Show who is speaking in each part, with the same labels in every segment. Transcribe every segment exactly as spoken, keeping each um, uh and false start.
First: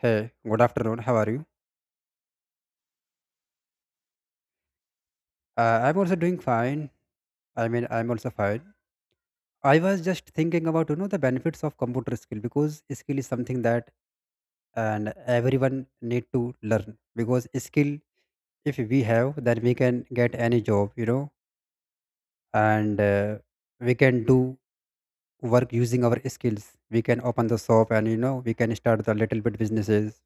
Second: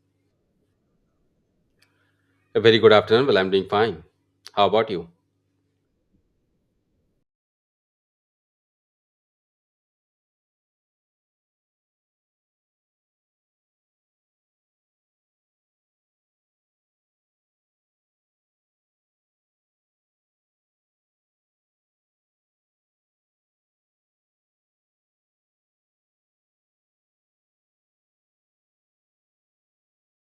Speaker 1: Hey, good afternoon. How are you?
Speaker 2: A very good afternoon. Well, I'm doing fine. How about you?
Speaker 1: Uh, I'm also doing fine. I mean, I'm also fine. I was just thinking about you know the benefits of computer skill because skill is something that and everyone need to learn. Because skill if we have, then we can get any job you know. And uh, we can do work using our skills. We can open the shop and you know we can start the little bit businesses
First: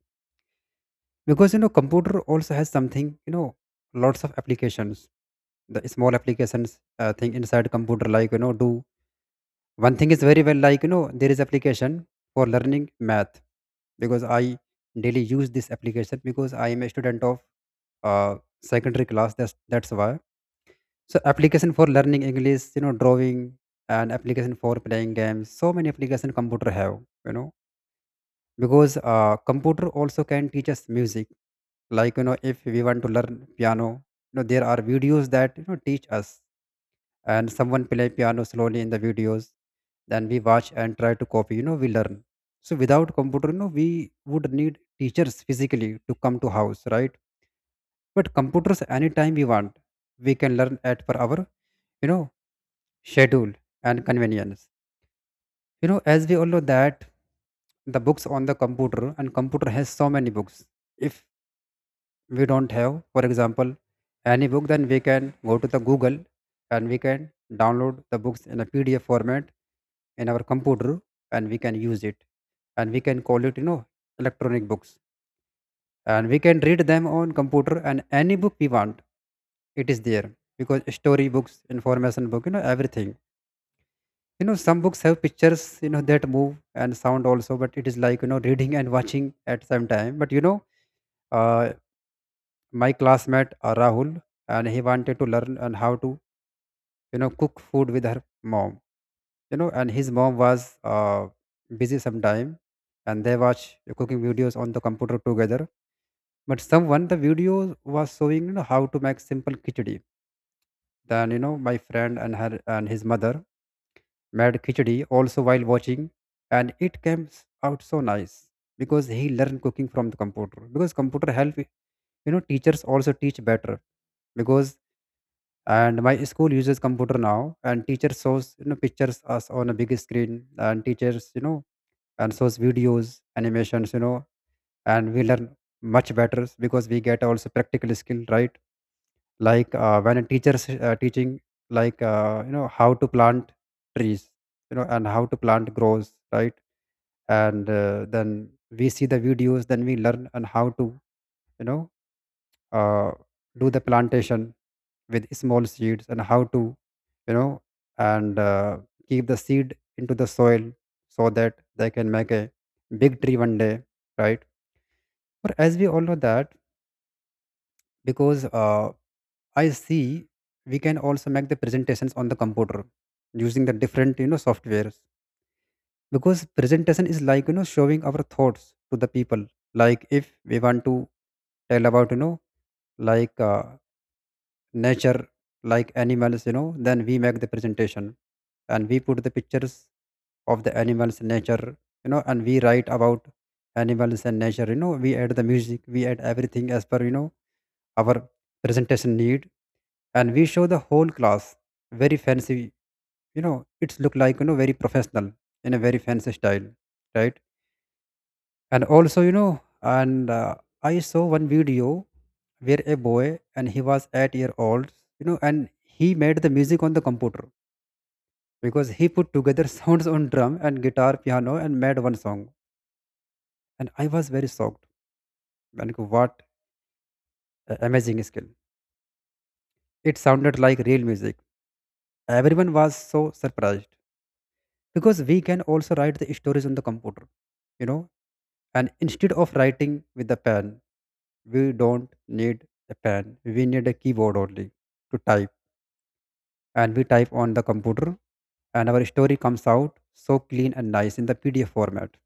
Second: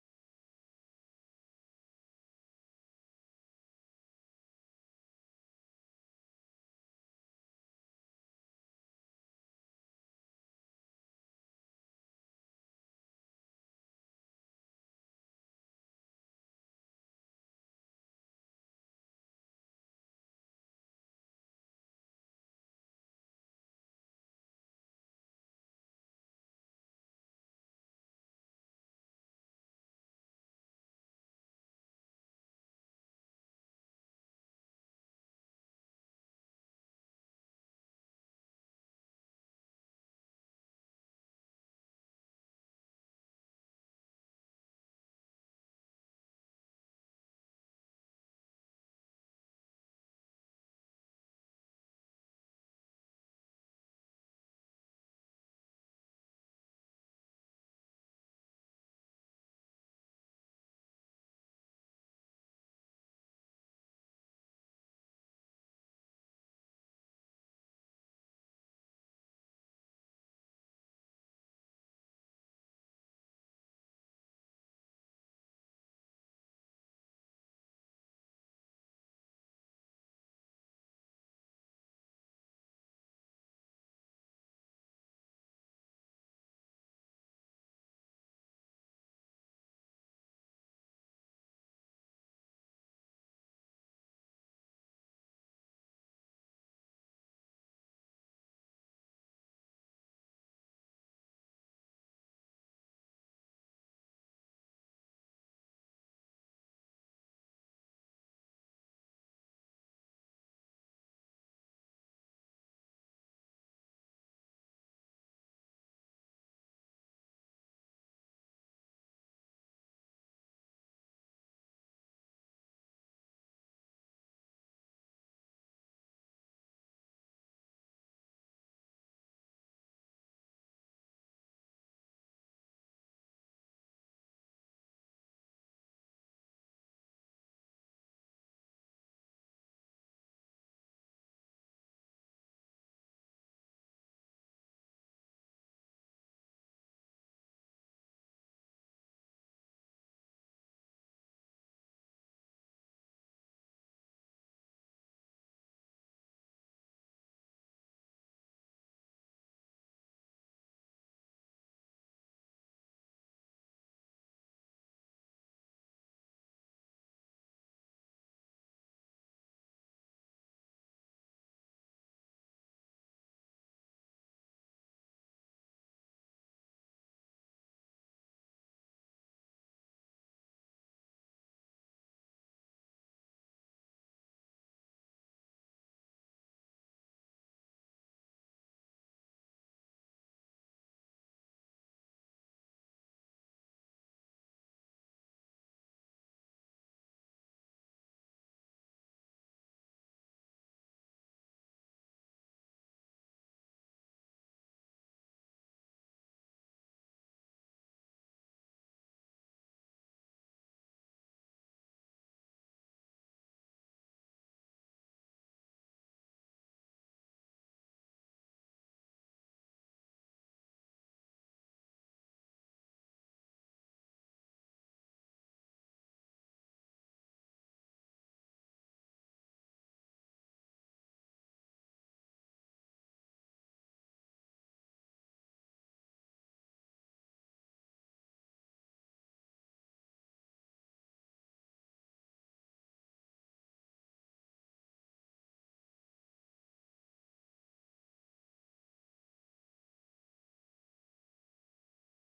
Speaker 1: because you know computer also has something you know, lots of applications, the small applications uh, thing inside computer like you know do one thing is very well, like you know there is application for learning math because I daily use this application because I am a student of uh, secondary class. That's that's why so application for learning english, you know, drawing, and application for playing games, so many application computer have, you know. Because uh, computer also can teach us music, like you know if we want to learn piano, you know there are videos that you know teach us, and someone play piano slowly in the videos, then we watch and try to copy, you know we learn. So without computer you know we would need teachers physically to come to house, right? But computers, anytime we want, we can learn at per hour, you know, schedule and convenience. You know, as we all know that the books on the computer and computer has so many books. If we don't have, for example, any book, then we can go to the Google and we can download the books in a P D F format in our computer, and we can use it, and we can call it, you know, electronic books, and we can read them on computer, and any book we want, it is there, because story books, information book, you know, everything. You know, some books have pictures, you know, that move and sound also, but it is like, you know, reading and watching at same time. But, you know, uh, my classmate uh, Rahul, and he wanted to learn and how to you know cook food with her mom. You know, and his mom was uh, busy sometime, and they watch cooking videos on the computer together. But someone the video was showing, you know, how to make simple khichdi. Then you know my friend and her and his mother made khichdi also while watching, and it came s- out so nice because he learned cooking from the computer. Because computer help you know teachers also teach better because. And my school uses computer now and teacher shows you know pictures us on a big screen, and teachers you know and shows videos, animations, you know, and we learn much better because we get also practical skill, right? Like uh, when a teacher's uh, teaching, like uh, you know how to plant trees, you know, and how to plant grows, right? And uh, then we see the videos, then we learn and how to you know uh, do the plantation with small seeds, and how to you know and uh, keep the seed into the soil so that they can make a big tree one day, right? But as we all know that, because uh, I see, we can also make the presentations on the computer using the different you know softwares. Because presentation is like you know showing our thoughts to the people, like if we want to tell about you know, like uh, nature, like animals, you know, then we make the presentation and we put the pictures of the animals, nature, you know, and we write about animals and nature, you know, we add the music, we add everything as per you know our presentation need, and we show the whole class very fancy, you know, it's look like you know very professional, in a very fancy style, right? And also you know, and uh, I saw one video where a boy, and he was eight year old, you know, and he made the music on the computer because he put together sounds on drum and guitar, piano, and made one song, and I was very shocked. And what a amazing skill, it sounded like real music, everyone was so surprised. Because we can also write the stories on the computer, you know. And instead of writing with a pen, we don't need a pen. We need a keyboard only to type. And we type on the computer and our story comes out so clean and nice in the P D F format.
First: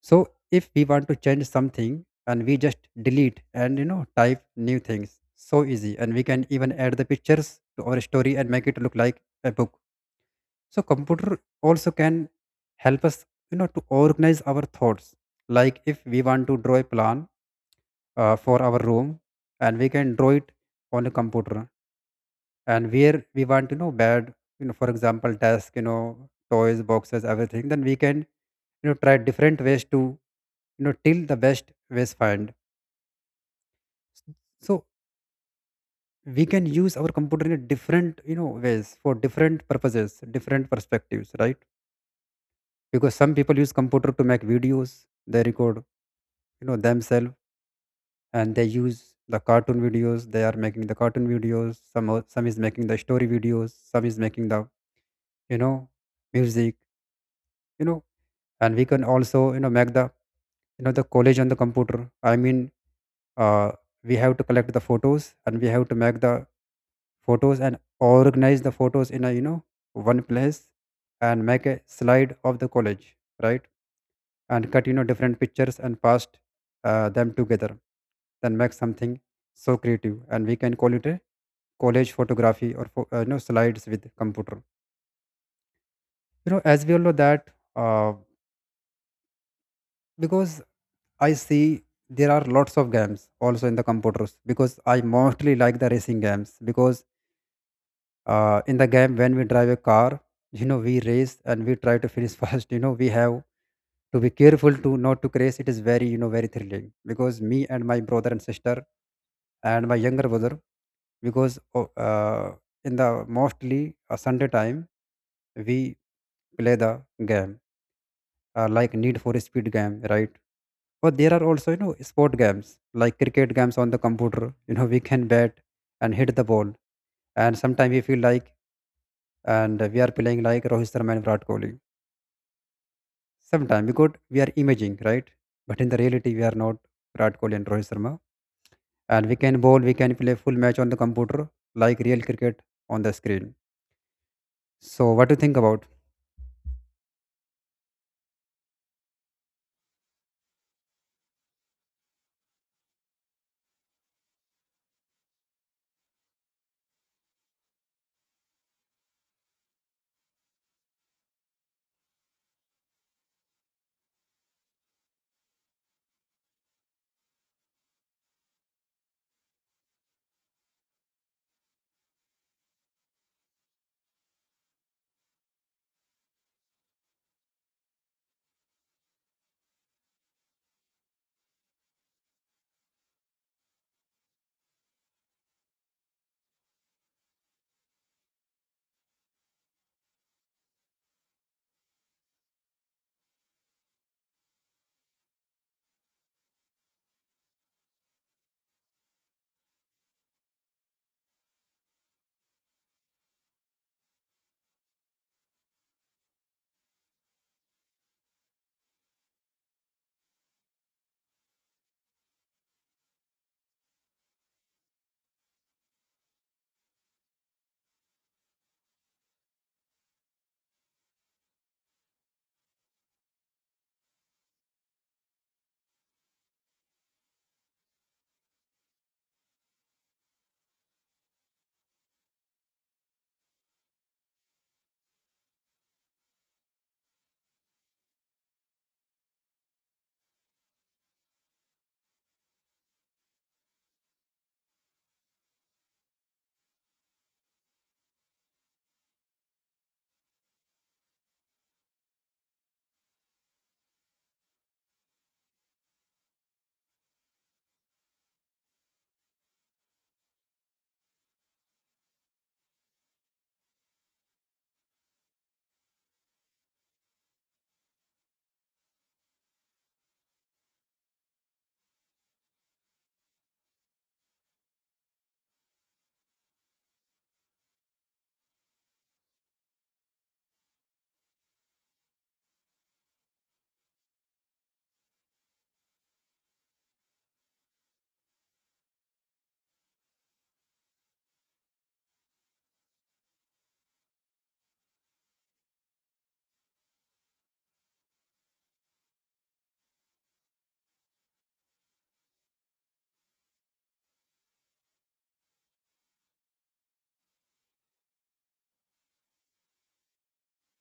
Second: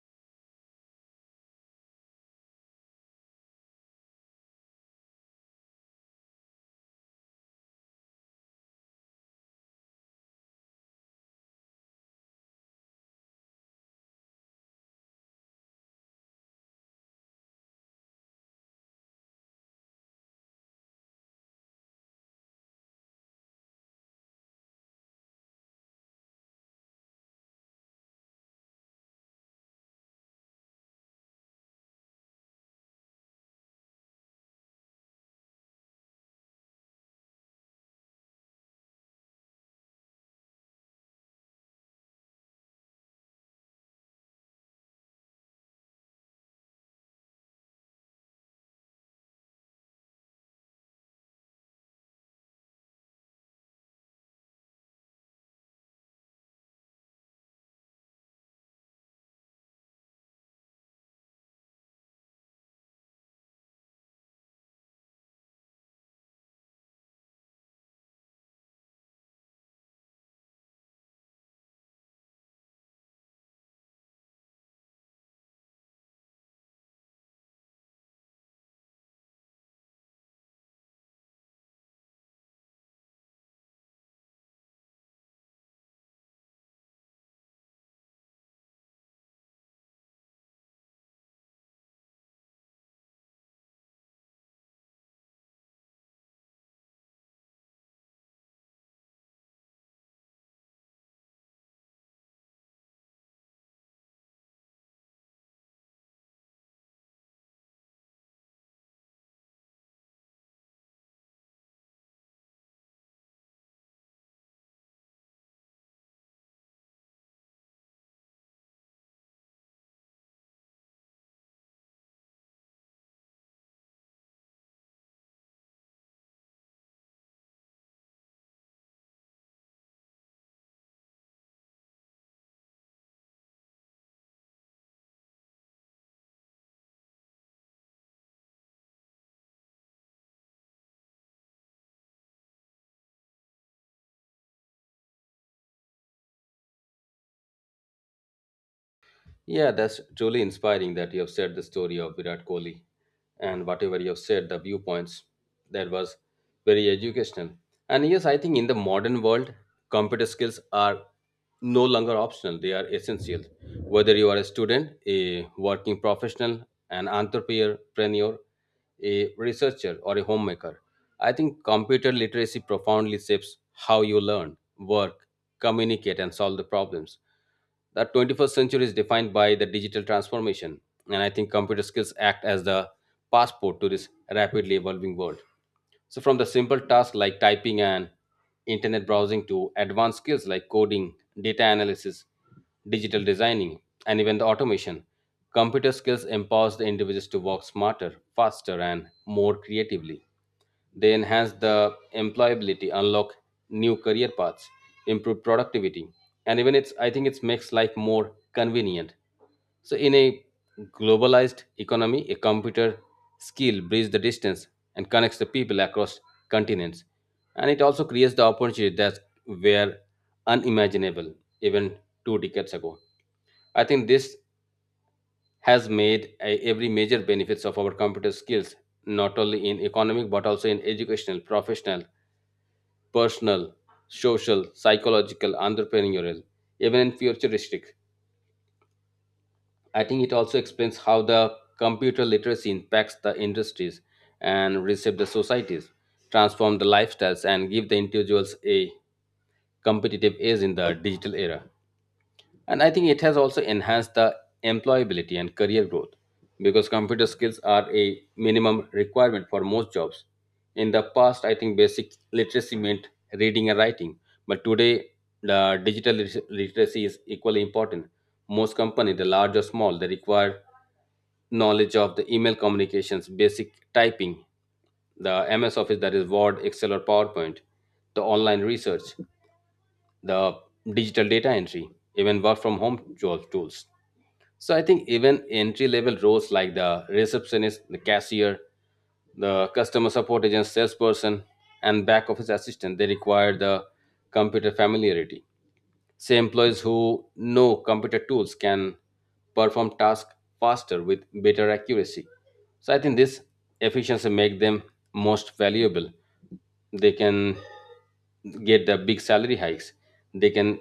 Speaker 1: So if we want to change something and we just delete and you know type new things, so easy, and we can even add the pictures to our story and make it look like a book. So computer also can help us you know to organize our thoughts, like if we want to draw a plan uh, for our room, and we can draw it on a computer, and where we want you know bed, you know for example desk, you know toys, boxes, everything, then we can you know try different ways to you know till the best ways find. So we can use our computer in a different you know ways for different purposes, different perspectives, right? Because some people use computer to make videos, they record you know themselves, and they use the cartoon videos, they are making the cartoon videos, some are- some is making the story videos, some is making the you know music, you know. And we can also you know make the you know the college on the computer. I mean, uh, we have to collect the photos and we have to make the photos and organize the photos in a you know one place, and make a slide of the college, right? And cut you know different pictures and paste uh, them together, then make something so creative, and we can call it a college photography or pho- uh, you know slides with computer. You know, as we all know that, uh, because i see there are lots of games also in the computers. Because I mostly like the racing games because uh, in the game when we drive a car, you know we race and we try to finish first, you know we have to be careful to not to crash, it is very you know very thrilling. Because me and my brother and sister and my younger brother, because o- uh, in the mostly uh, sunday time, we play the game, uh, like need for speed game, right? But there are also you know sport games like cricket games on the computer, you know we can bat and hit the ball, and sometimes we feel like and we are playing like Rohit Sharma and Virat Kohli. Sometimes, because we are imaging, right? But in the reality, we are not Virat Kohli and Rohit Sharma. And we can bowl, we can play full match on the computer, like real cricket on the screen. So what do you think about?
Speaker 2: Yeah, that's truly inspiring that you have said the story of Virat Kohli and whatever you have said, the viewpoints. That was very educational. And yes, I think in the modern world, computer skills are no longer optional, they are essential. Whether you are a student, a working professional, an entrepreneur, a researcher, or a homemaker. I think computer literacy profoundly shapes how you learn, work, communicate, and solve the problems. The twenty-first century is defined by the digital transformation, and I think computer skills act as the passport to this rapidly evolving world. So, from the simple tasks like typing and internet browsing to advanced skills like coding, data analysis, digital designing, and even the automation, computer skills empowers the individuals to work smarter, faster, and more creatively. They enhance the employability, unlock new career paths, improve productivity, and even it's I think it makes life more convenient, so, in a globalized economy, a computer skill bridges the distance and connects the people across continents. And it also creates the opportunity that were unimaginable even two decades ago. I think this has made a- every major benefits of our computer skills, not only in economic but also in educational, professional, personal, social, psychological, entrepreneurial, even in futuristic. I think it also explains how the computer literacy impacts the industries and reshape the societies, transform the lifestyles, and give the individuals a competitive edge in the digital era. And I think it has also enhanced the employability and career growth because computer skills are a minimum requirement for most jobs. In the past, I think basic literacy meant reading and writing, but today the digital lit- literacy is equally important. Most companies, the large or small, they require knowledge of the email communications, basic typing, the M S Office that is Word, Excel, or PowerPoint, the online research, the digital data entry, even work from home job tools. So I think even entry level roles like the receptionist, the cashier, the customer support agent, salesperson, and back office assistant, they require the computer familiarity. Say employees who know computer tools can perform tasks faster with better accuracy. So I think this efficiency make them most valuable. They can get the big salary hikes, they can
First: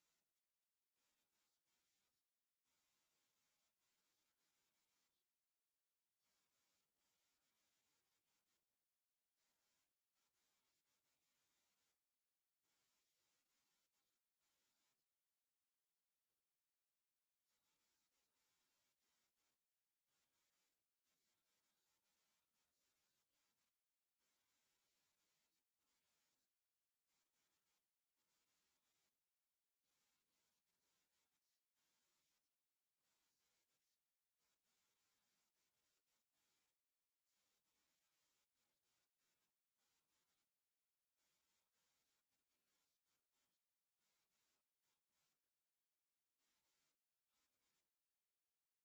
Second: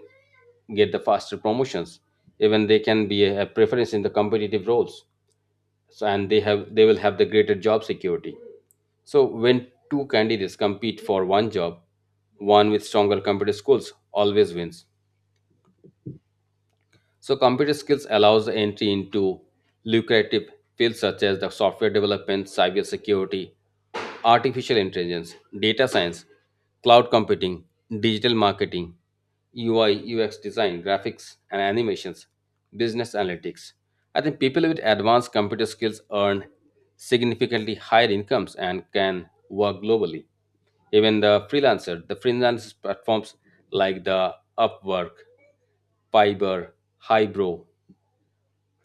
Speaker 2: get the faster promotions, even they can be a preference in the competitive roles, so and they have they will have the greater job security. So when two candidates compete for one job, one with stronger computer skills always wins. So computer skills allows the entry into lucrative fields such as the software development, cybersecurity, artificial intelligence, data science, cloud computing, digital marketing, U I, U X design, graphics and animations, business analytics. I think people with advanced computer skills earn significantly higher incomes and can work globally. Even the freelancer, the freelance platforms like the Upwork, Fiber, Hybro,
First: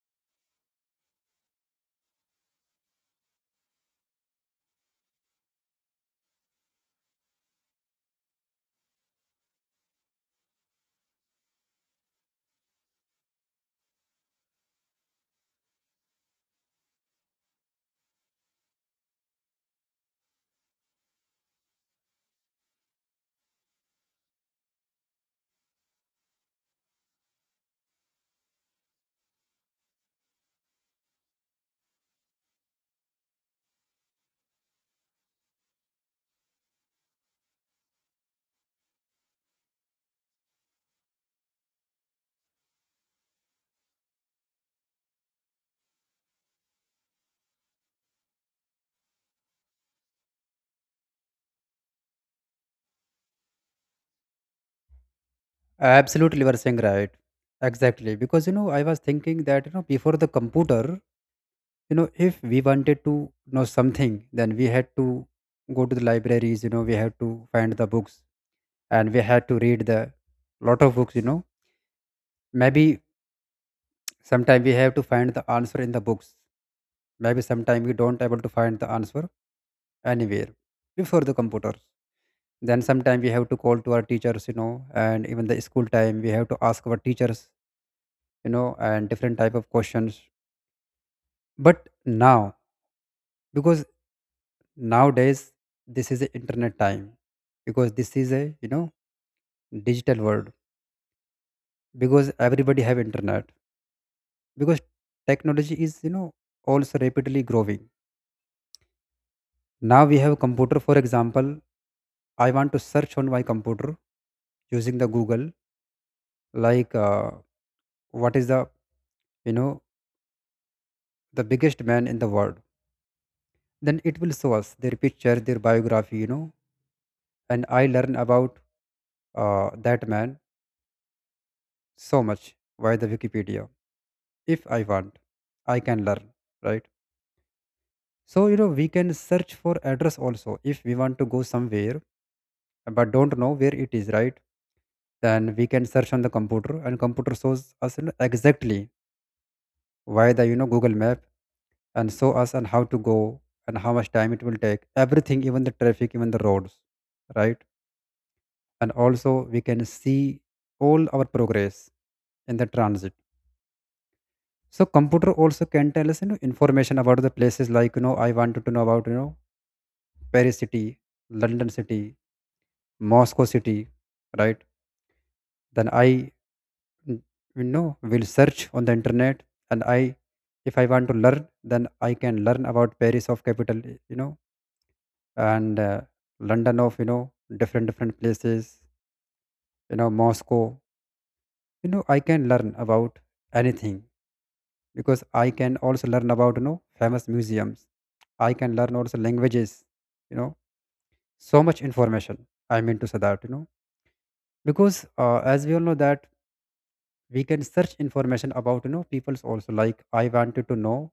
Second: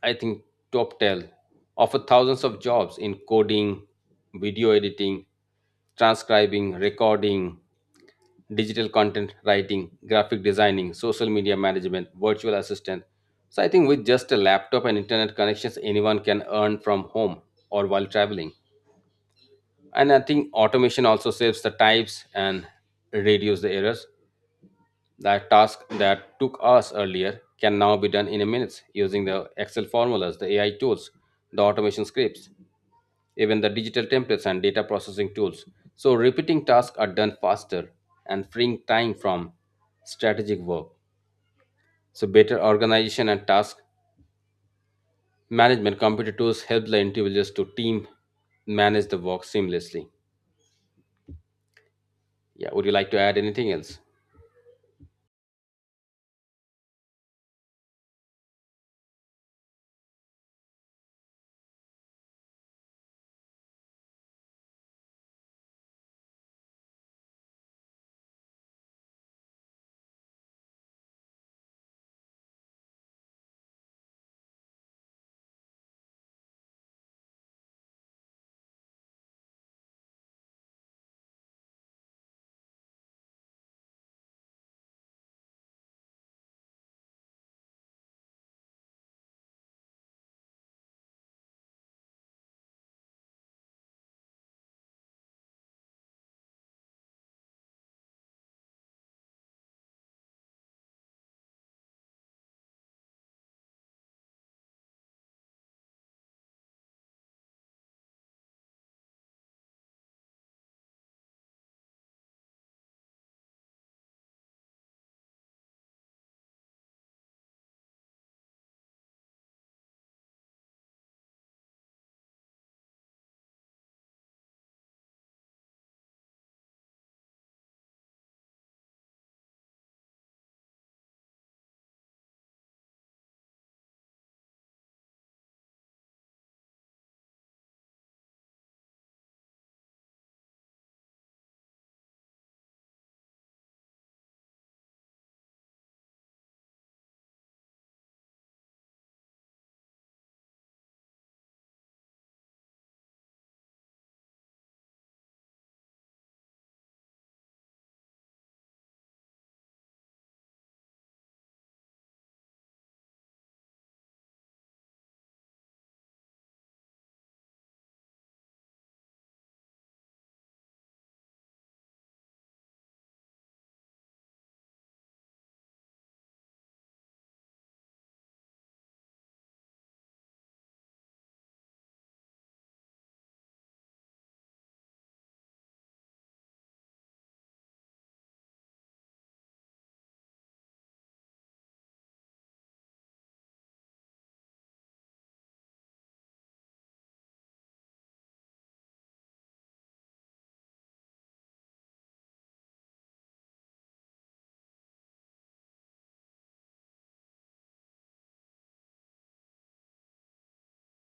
Speaker 2: I think TopTel offer thousands of jobs in coding, video editing, transcribing, recording, digital content writing, graphic designing, social media management, virtual assistant. So I think with just a laptop and internet connections, anyone can earn from home or while traveling. And I think automation also saves the types and reduce the errors. That task that took us earlier can now be done in a minute using the Excel formulas, the A I tools, the automation scripts, even the digital templates and data processing tools. So repeating tasks are done faster and freeing time from strategic work. So better organization and task management computer tools help the individuals to team manage the work seamlessly. Yeah, would you like to add anything else?
Speaker 1: Absolutely, you are saying right. Exactly, because you know I was thinking that you know before the computer, you know if we wanted to know something, then we had to go to the libraries. You know we had to find the books and we had to read the lot of books, you know. Maybe sometimes we have to find the answer in the books. Maybe sometimes we don't able to find the answer anywhere before the computer. Then sometimes we have to call to our teachers, you know, and even the school time we have to ask our teachers, you know, and different type of questions. But now, because nowadays this is the internet time, because this is a you know digital world, because everybody have internet, because technology is you know also rapidly growing. Now we have computer, for example, I want to search on my computer using the Google, like uh, what is the you know the biggest man in the world. Then it will show us their picture, their biography, you know, and I learn about uh, that man so much via the Wikipedia. If I want, I can learn, right? So you know we can search for address also if we want to go somewhere but don't know where it is, right? Then we can search on the computer and computer shows us, you know, exactly via the you know Google Map, and show us and how to go and how much time it will take. Everything, even the traffic, even the roads, right? And also we can see all our progress in the transit. So computer also can tell us you know information about the places, like you know I wanted to know about you know Paris city, London city, Moscow city, right? Then I mm, you know will search on the internet, and I if I want to learn, then I can learn about Paris of capital, you know, and uh, London of, you know, different different places, you know, Moscow. You know, I can learn about anything, because I can also learn about, you know, famous museums. I can learn also languages. You know, so much information. I mean to say that, you know, because uh, as we all know that we can search information about, you know, people's also, like I wanted to know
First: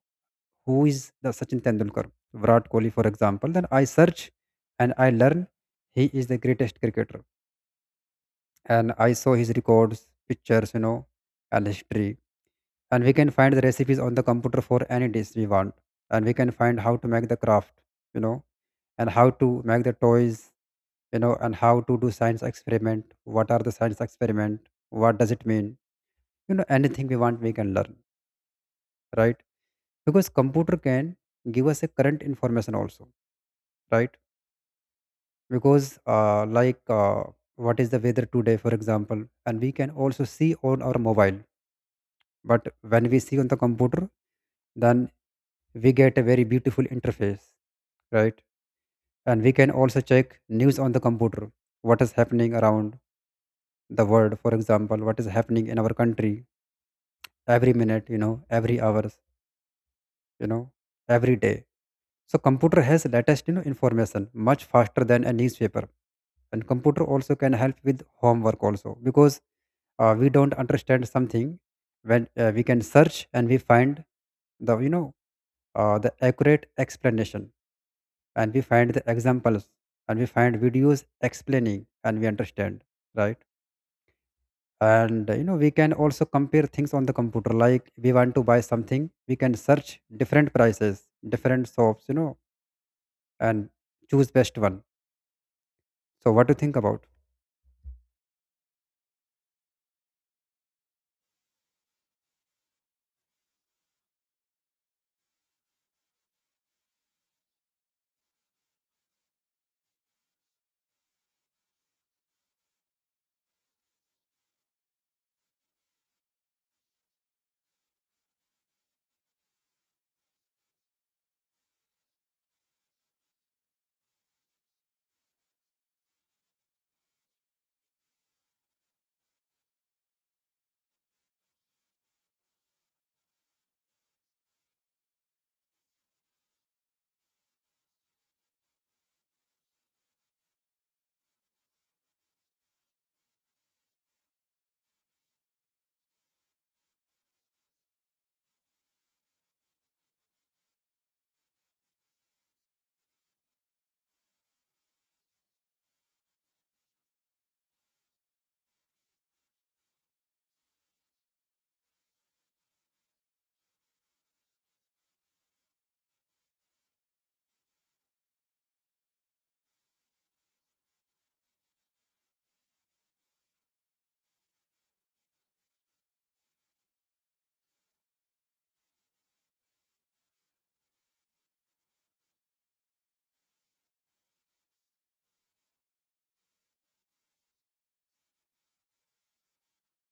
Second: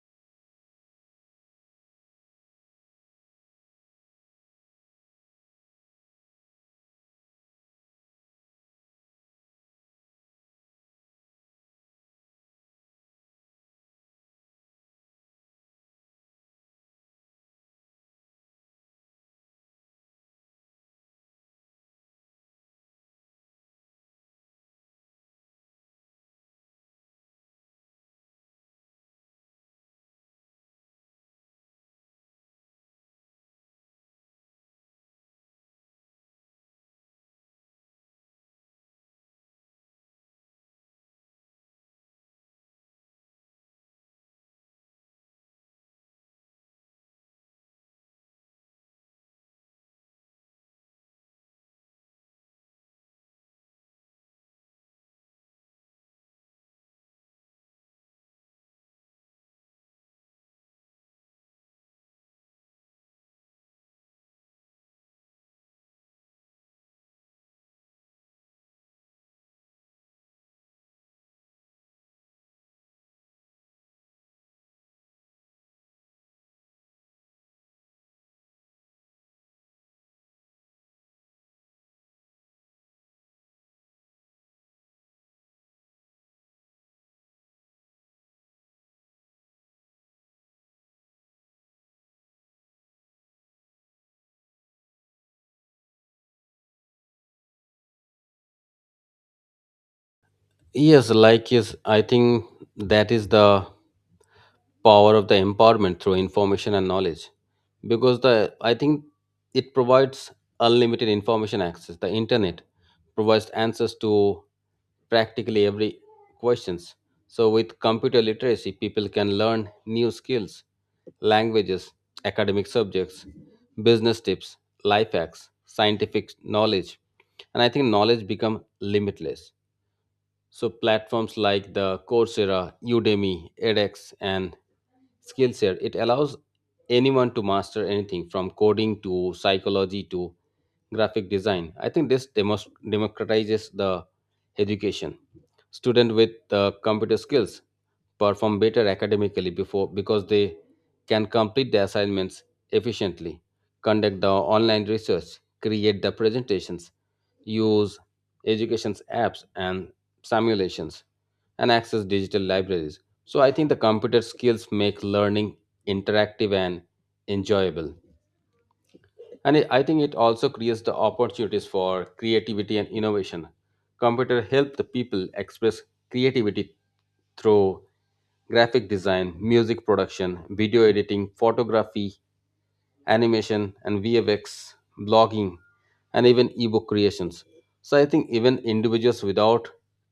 Speaker 1: who is the Sachin Tendulkar, Virat Kohli, for example. Then I search and I learn he is the greatest cricketer, and I saw his records, pictures, you know, and history. And we can find the recipes on the computer for any dish we want. And we can find how to make the craft, you know, and how to make the toys, you know, and how to do science experiment. What are the science experiment? What does it mean? You know, anything we want, we can learn, right? Because computer can give us a current information also, right? Because uh, like uh, what is the weather today, for example, and we can also see on our mobile. But when we see on the computer, then we get a very beautiful interface, right? And we can also check news on the computer, what is happening around the world, for example, what is happening in our country every minute, you know, every hours, you know, every day. So computer has latest, you know, information much faster than a newspaper. And computer also can help with homework also, because uh, we don't understand something. When uh, we can search, and we find the, you know, uh, the accurate explanation, and we find the examples, and we find videos explaining, and we understand, right. And uh, you know, we can also compare things on the computer, like we want to buy something, we can search different prices, different shops, you know, and choose best one. So what do you think about?
Speaker 2: Yes, like yes, I think that is the power of the empowerment through information and knowledge because the I think it provides unlimited information access. The internet provides answers to practically every questions. So with computer literacy, people can learn new skills, languages, academic subjects, business tips, life hacks, scientific knowledge, and I think knowledge become limitless. So platforms like the Coursera, Udemy, edX, and Skillshare, it allows anyone to master anything from coding to psychology to graphic design. I think this demos- democratizes the education. Students with uh, computer skills perform better academically before because they can complete the assignments efficiently, conduct the online research, create the presentations, use education's apps and simulations and access digital libraries. So I think the computer skills make learning interactive and enjoyable. And it- I think it also creates the opportunities for creativity and innovation. Computer help the people express creativity through graphic design, music production, video editing, photography, animation and V F X, blogging, and even ebook creations. So I think even individuals without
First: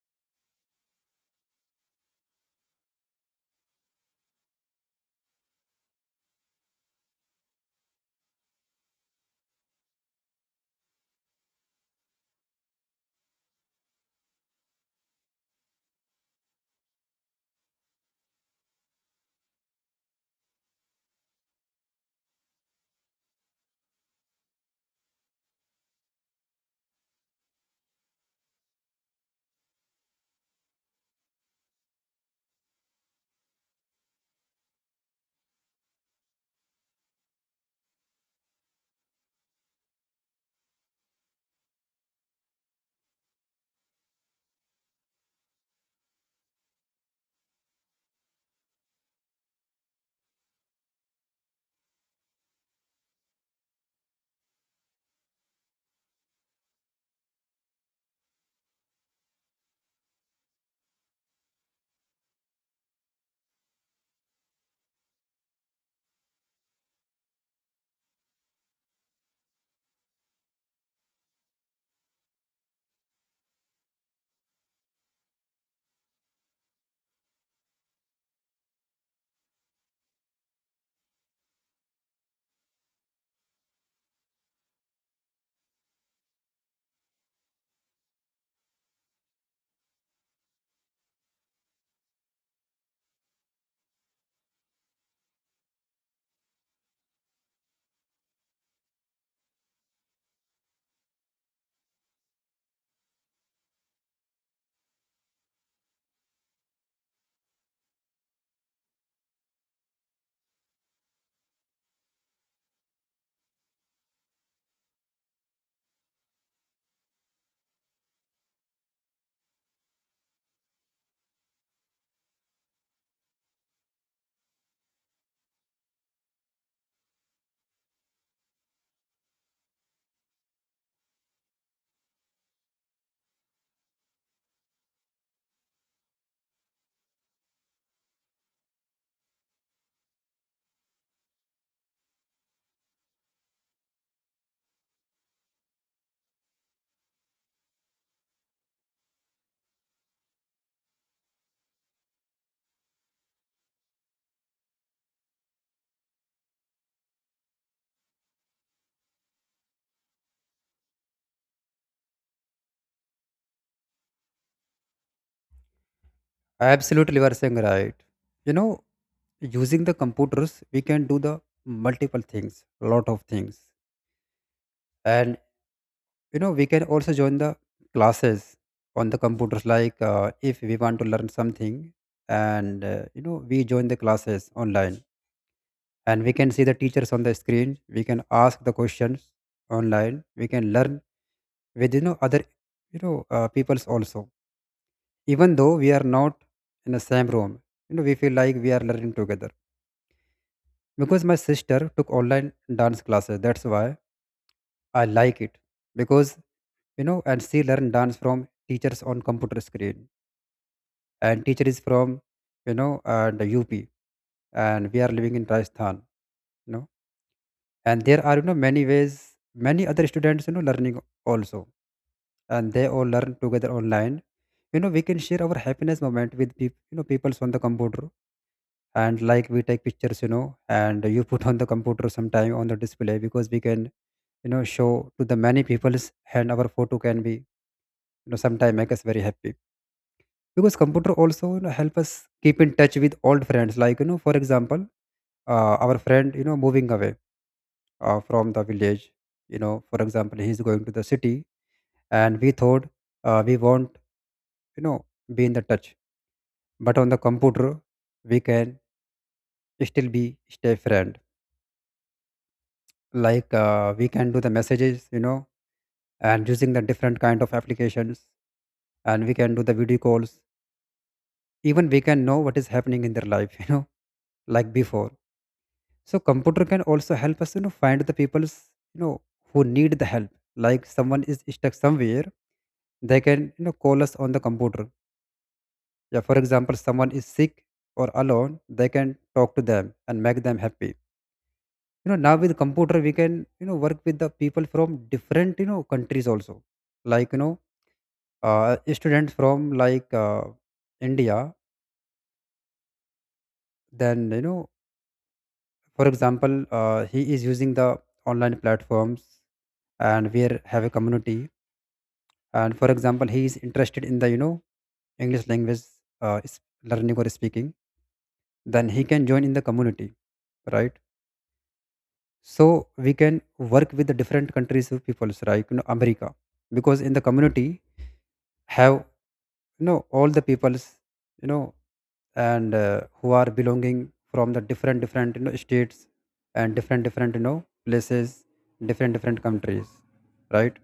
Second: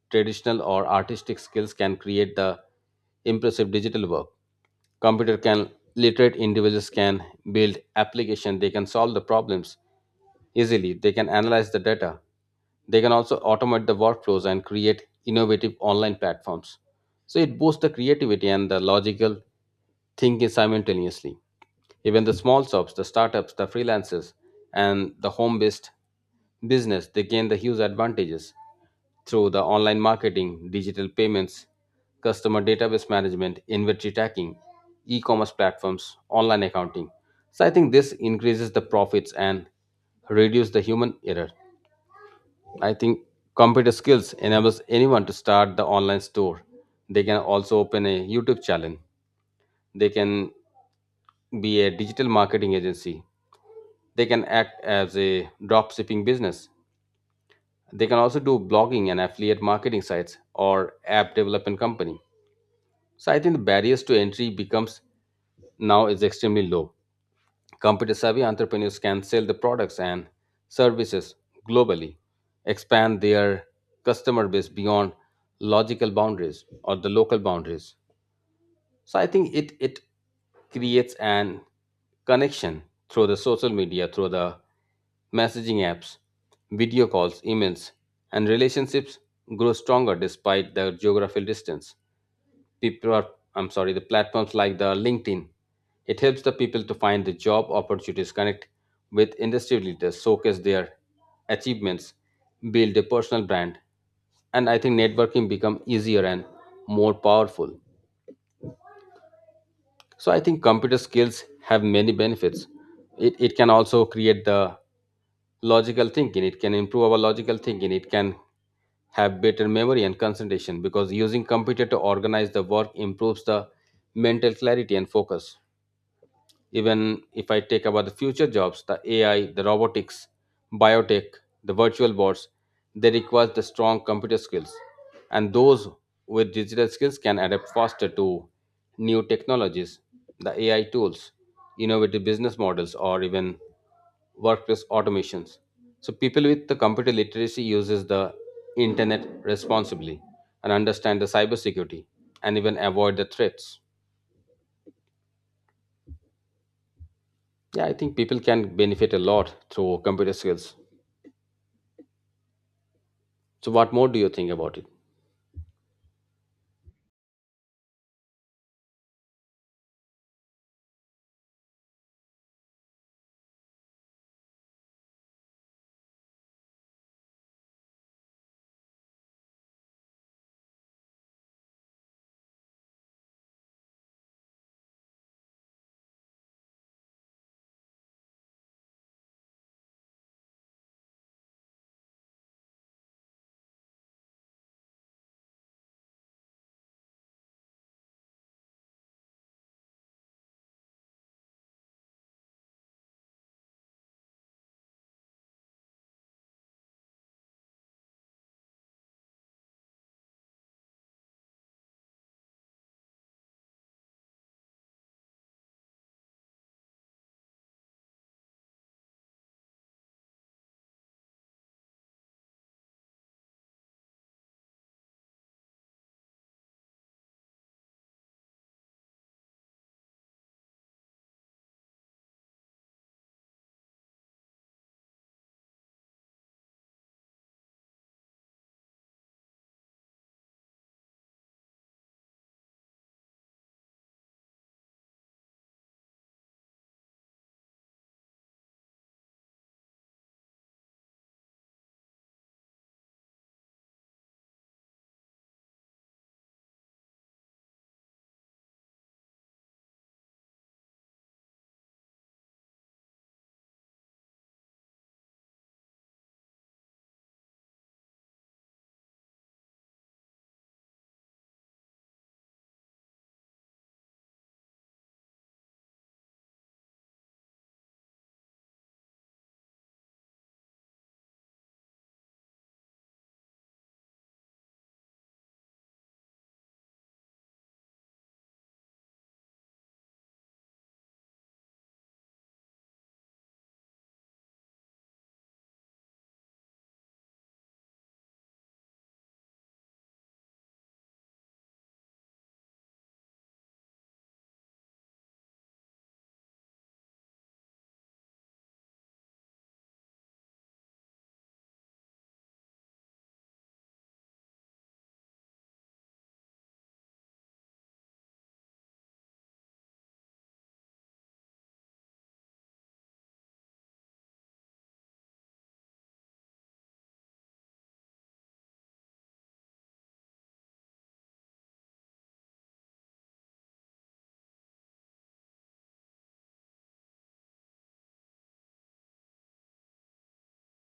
Speaker 2: traditional or artistic skills can create the impressive digital work. Computer can literate individuals can build application, they can solve the problems easily, they can analyze the data, they can also automate the workflows and create innovative online platforms. So it boosts the creativity and the logical thinking simultaneously. Even the small shops, the startups, the freelancers, and the home based business, they gain the huge advantages through the online marketing, digital payments, customer database management, inventory tracking, e commerce platforms, online accounting. So I think this increases the profits and reduce the human error. I think computer skills enables anyone to start the online store. They can also open a YouTube channel. They can be a digital marketing agency. They can act as a drop shipping business. They can also do blogging and affiliate marketing sites or app development company. So I think the barriers to entry becomes now is extremely low. Computer savvy entrepreneurs can sell the products and services globally, expand their customer base beyond logical boundaries or the local boundaries. So I think it it creates an connection through the social media, through the messaging apps, video calls, emails, and relationships grow stronger despite the geographical distance. People are, I'm sorry, the platforms like the LinkedIn, it helps the people to find the job opportunities, connect with industry leaders, showcase their achievements, build a personal brand, and I think networking become easier and more powerful. So I think computer skills have many benefits. It, it can also create the logical thinking, it can improve our logical thinking, it can have better memory and concentration because using computer to organize the work improves the mental clarity and focus. Even if I take about the future jobs, the A I, the robotics, biotech, the virtual bots, they require the strong computer skills. And those with digital skills can adapt faster to new technologies, the A I tools, innovative business models, or even workplace automations. So people with the computer literacy uses the internet responsibly and understand the cybersecurity and even avoid the threats. Yeah, I think people can benefit a lot through computer skills. So, what more do you think about it?
Speaker 1: Absolutely, you are saying right. You know, using the computers, we can do the multiple things, lot of things. And, you know, we can also join the classes on the computers, like uh, if we want to learn something, and uh, you know, we join the classes online, and we can see the teachers on the screen, we can ask the questions online, we can learn with, you know, other, you know, uh, peoples also. Even though we are not in the same room, you know, we feel like we are learning together, because my sister took online dance classes. That's why I like it. Because, you know, and she learned dance from teachers on computer screen, and teacher is from, you know, uh, the U P, and we are living in Rajasthan, you know. And there are, you know, many ways, many other students, you know, learning also, and they all learn together online. You know, we can share our happiness moment with people, you know, people's on the computer. And like, we take pictures, you know, and you put on the computer sometime on the display, because we can, you know, show to the many people's, and our photo can be, you know, sometime make us very happy. Because computer also, you know, help us keep in touch with old friends, like, you know, for example, uh, our friend, you know, moving away uh, from the village, you know, for example, he's going to the city, and we thought uh, we won't, you know, be in the touch. But on the computer, we can still be, stay friend. Like uh, we can do the messages, you know, and using the different kind of applications, and we can do the video calls. Even we can know what is happening in their life, you know, like before. So computer can also help us, you know, find the people, you know, who need the help. Like someone is stuck somewhere, they can, you know, call us on the computer. Yeah, for example, someone is sick or alone, they can talk to them and make them happy. You know, now with computer, we can, you know, work with the people from different, you know, countries also. Like, you know, uh, a student from, like, uh, india, then, you know, for example, uh, he is using the online platforms, and we are- have a community. And for example, he is interested in the, you know, english language, uh, is learning or speaking, then he can join in the community, right? So we can work with the different countries of peoples, right, you know, america, because in the community, have, you know, all the peoples, you know, and uh, who are belonging from the different different, you know, states, and different different, you know, places, different different countries, right.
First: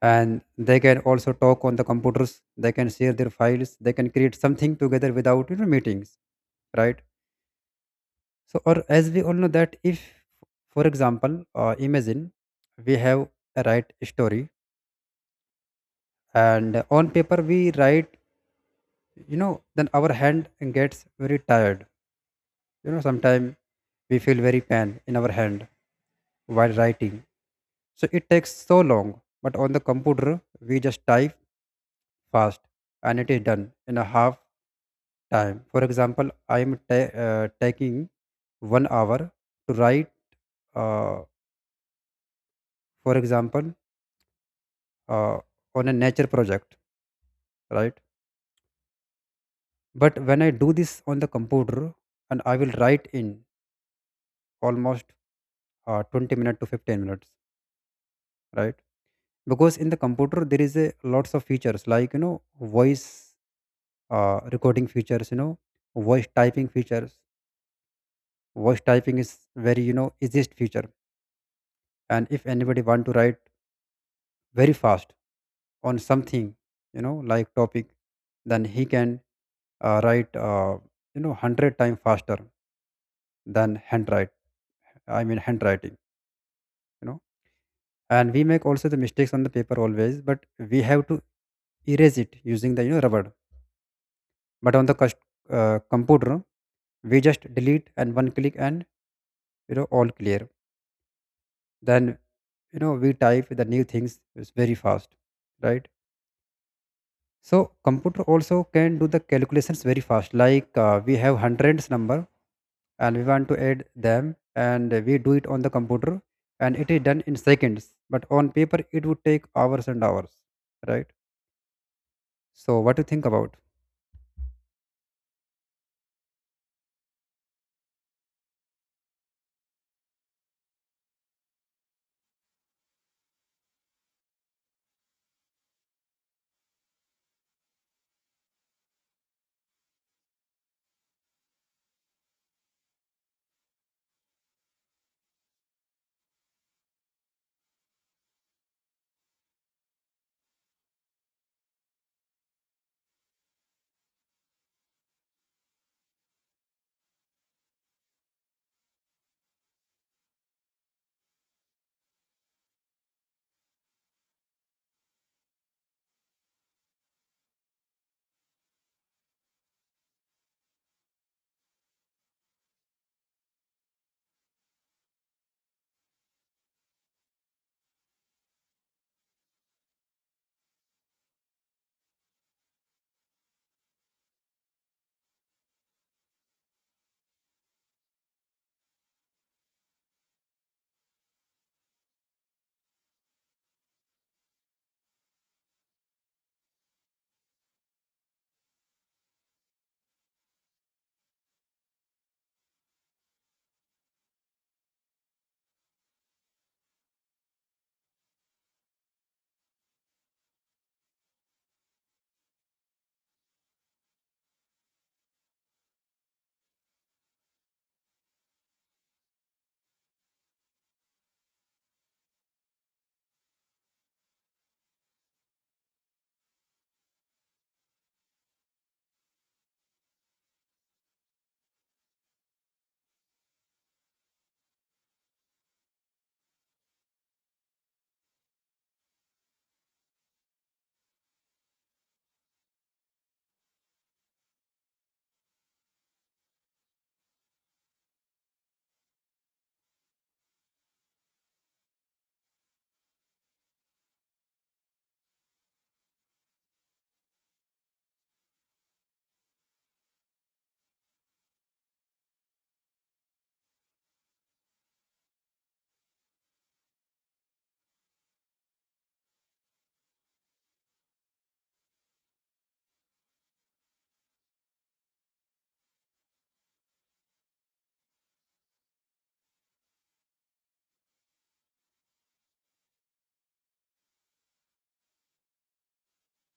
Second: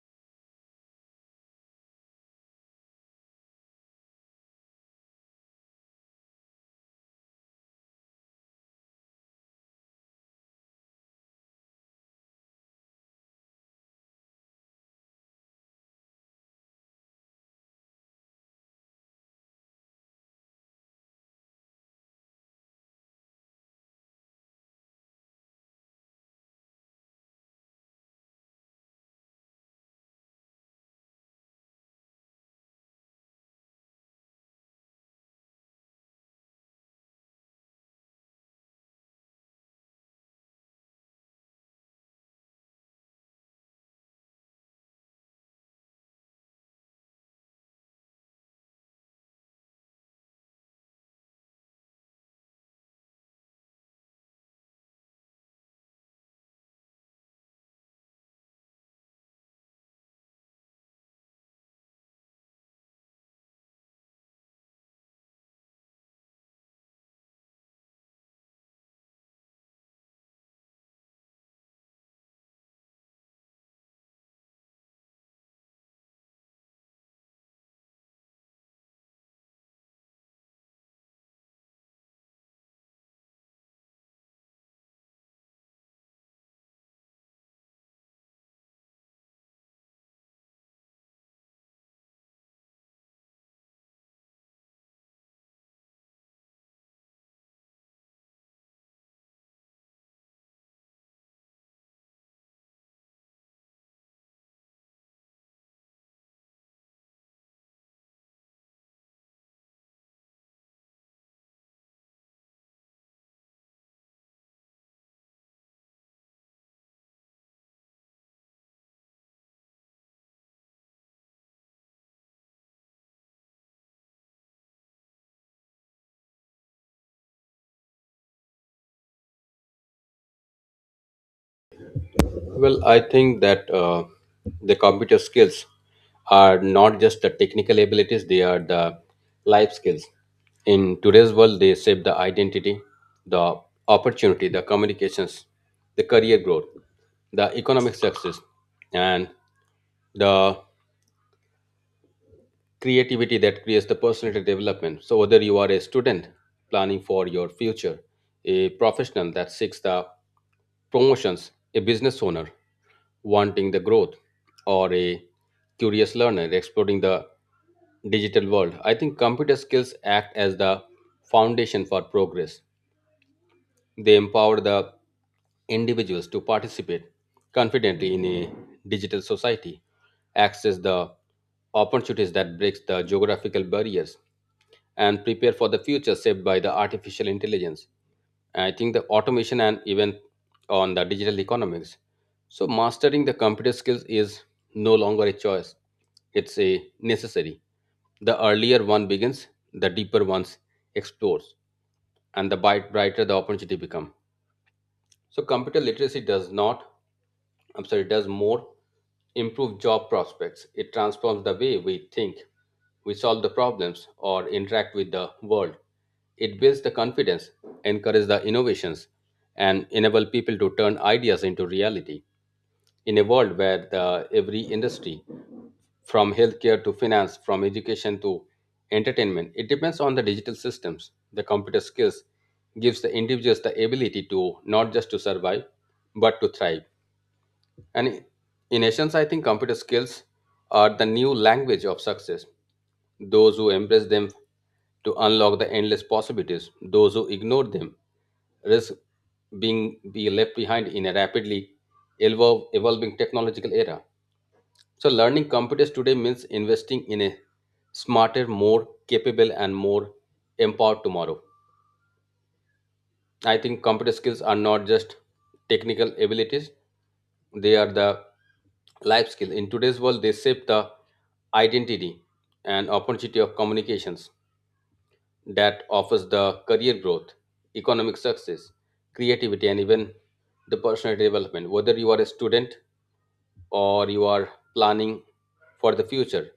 Speaker 1: And they can also talk on the computers, they can share their files, they can create something together without, you know, meetings, right. So, or as we all know that, if for example, uh, imagine we have a right story, and on paper we write, you know, then our hand gets very tired, you know, sometimes we feel very pain in our hand while writing. So it takes so long, but on the computer we just type fast, and it is done in a half time. For example, I am ta- uh, taking one hour to write, uh, for example, uh, on a nature project, right? But when I do this on the computer, and I will write in almost uh, twenty minutes to fifteen minutes, right? Because in the computer there is a lots of features, like you know, voice uh, recording features, you know, voice typing features. Voice typing is very, you know, easiest feature, and if anybody want to write very fast on something, you know, like topic, then he can uh, write, uh, you know, one hundred times faster than handwrite I mean handwriting, you know. And we make also the mistakes on the paper always, but we have to erase it using the, you know, rubber. But on the cus- uh, computer, we just delete and one click, and, you know, all clear. Then, you know, we type the new things, is very fast, right. So computer also can do the calculations very fast. Like uh, we have hundreds number, and we want to add them, and we do it on the computer, and it is done in seconds. But on paper it would take hours and hours, right? So what do you think about?
Speaker 2: Well, I think that uh, the computer skills are not just the technical abilities, they are the life skills. In today's world, they shape the identity, the opportunity, the communications, the career growth, the economic success, and the creativity that creates the personality development. So whether you are a student planning for your future, a professional that seeks the promotions, a business owner wanting the growth, or a curious learner exploring the digital world, I think computer skills act as the foundation for progress. They empower the individuals to participate confidently in a digital society, access the opportunities that breaks the geographical barriers, and prepare for the future shaped by the artificial intelligence. I think the automation and even on the digital economics. So mastering the computer skills is no longer a choice. It's a necessary. The earlier one begins, the deeper one explores, and the bright- brighter the opportunity become. So computer literacy does not, I'm sorry, does more improve job prospects. It transforms the way we think, we solve the problems, or interact with the world. It builds the confidence, encourages the innovations, and enable people to turn ideas into reality in a world where the, every industry, from healthcare to finance, from education to entertainment, it depends on the digital systems. The computer skills gives the individuals the ability to not just to survive, but to thrive. And in essence, I think computer skills are the new language of success. Those who embrace them to unlock the endless possibilities, those who ignore them risk being be left behind in a rapidly evolve, evolving technological era. So, learning computers today means investing in a smarter, more capable, and more empowered tomorrow. I think computer skills are not just technical abilities, they are the life skill. In today's world, they shape the identity and opportunity of communications that offers the career growth, economic success, creativity, and even the personal development. Whether you are a student or you are planning for the future,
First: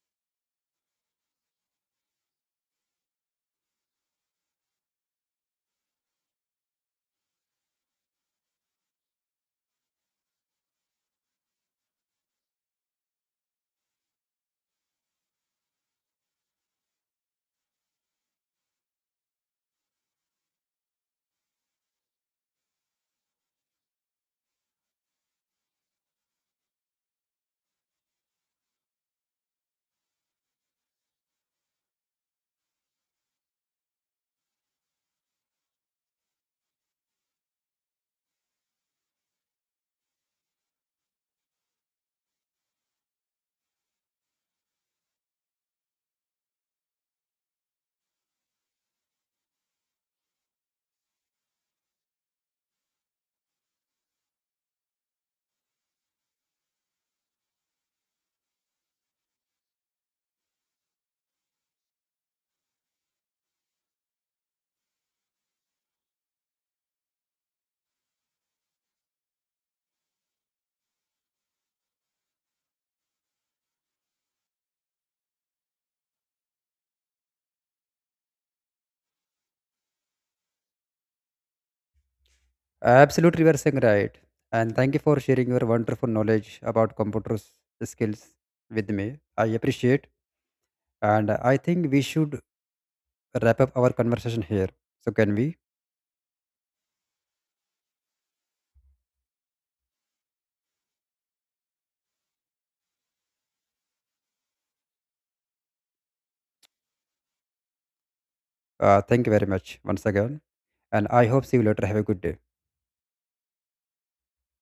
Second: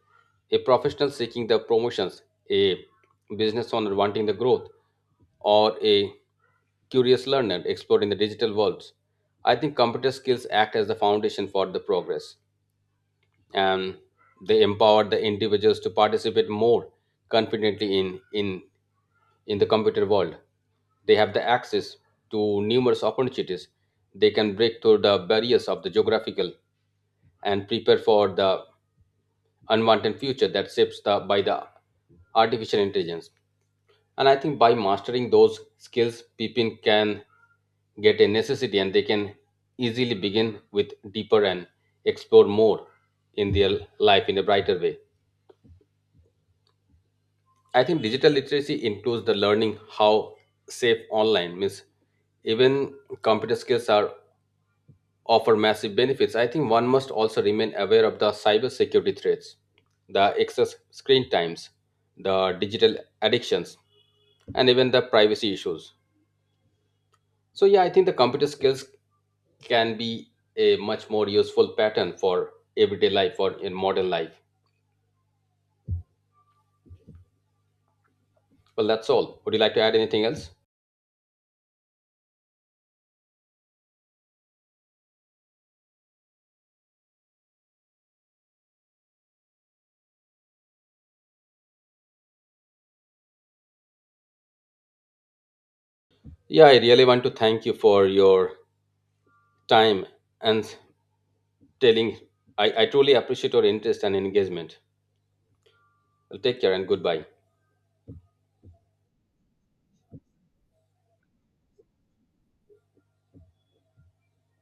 Speaker 2: a professional seeking the promotions, a business owner wanting the growth, or a curious learner exploring the digital worlds. I think computer skills act as the foundation for the progress and they empower the individuals to participate more confidently in, in, in the computer world. They have the access to numerous opportunities. They can break through the barriers of the geographical and prepare for the unwanted future that shapes the, by the artificial intelligence. And I think by mastering those skills, people can get a necessity and they can easily begin with deeper and explore more in their life in a brighter way. I think digital literacy includes the learning how safe online means even computer skills are offer massive benefits, I think one must also remain aware of the cybersecurity threats, the excess screen times, the digital addictions, and even the privacy issues. So, yeah, I think the computer skills can be a much more useful pattern for everyday life or in modern life. Well, that's all. Would you like to add anything else?
Speaker 1: Absolutely, you are saying right. And thank you for sharing your wonderful knowledge about computers skills with me. I appreciate, and I think we should wrap up our conversation here. So can we?
Speaker 2: Yeah, I really want to thank you for your time and telling. I, I truly appreciate your interest and engagement. Well, take care and goodbye.
Speaker 1: Uh, thank you very much once again, and I hope see you later. Have a good day.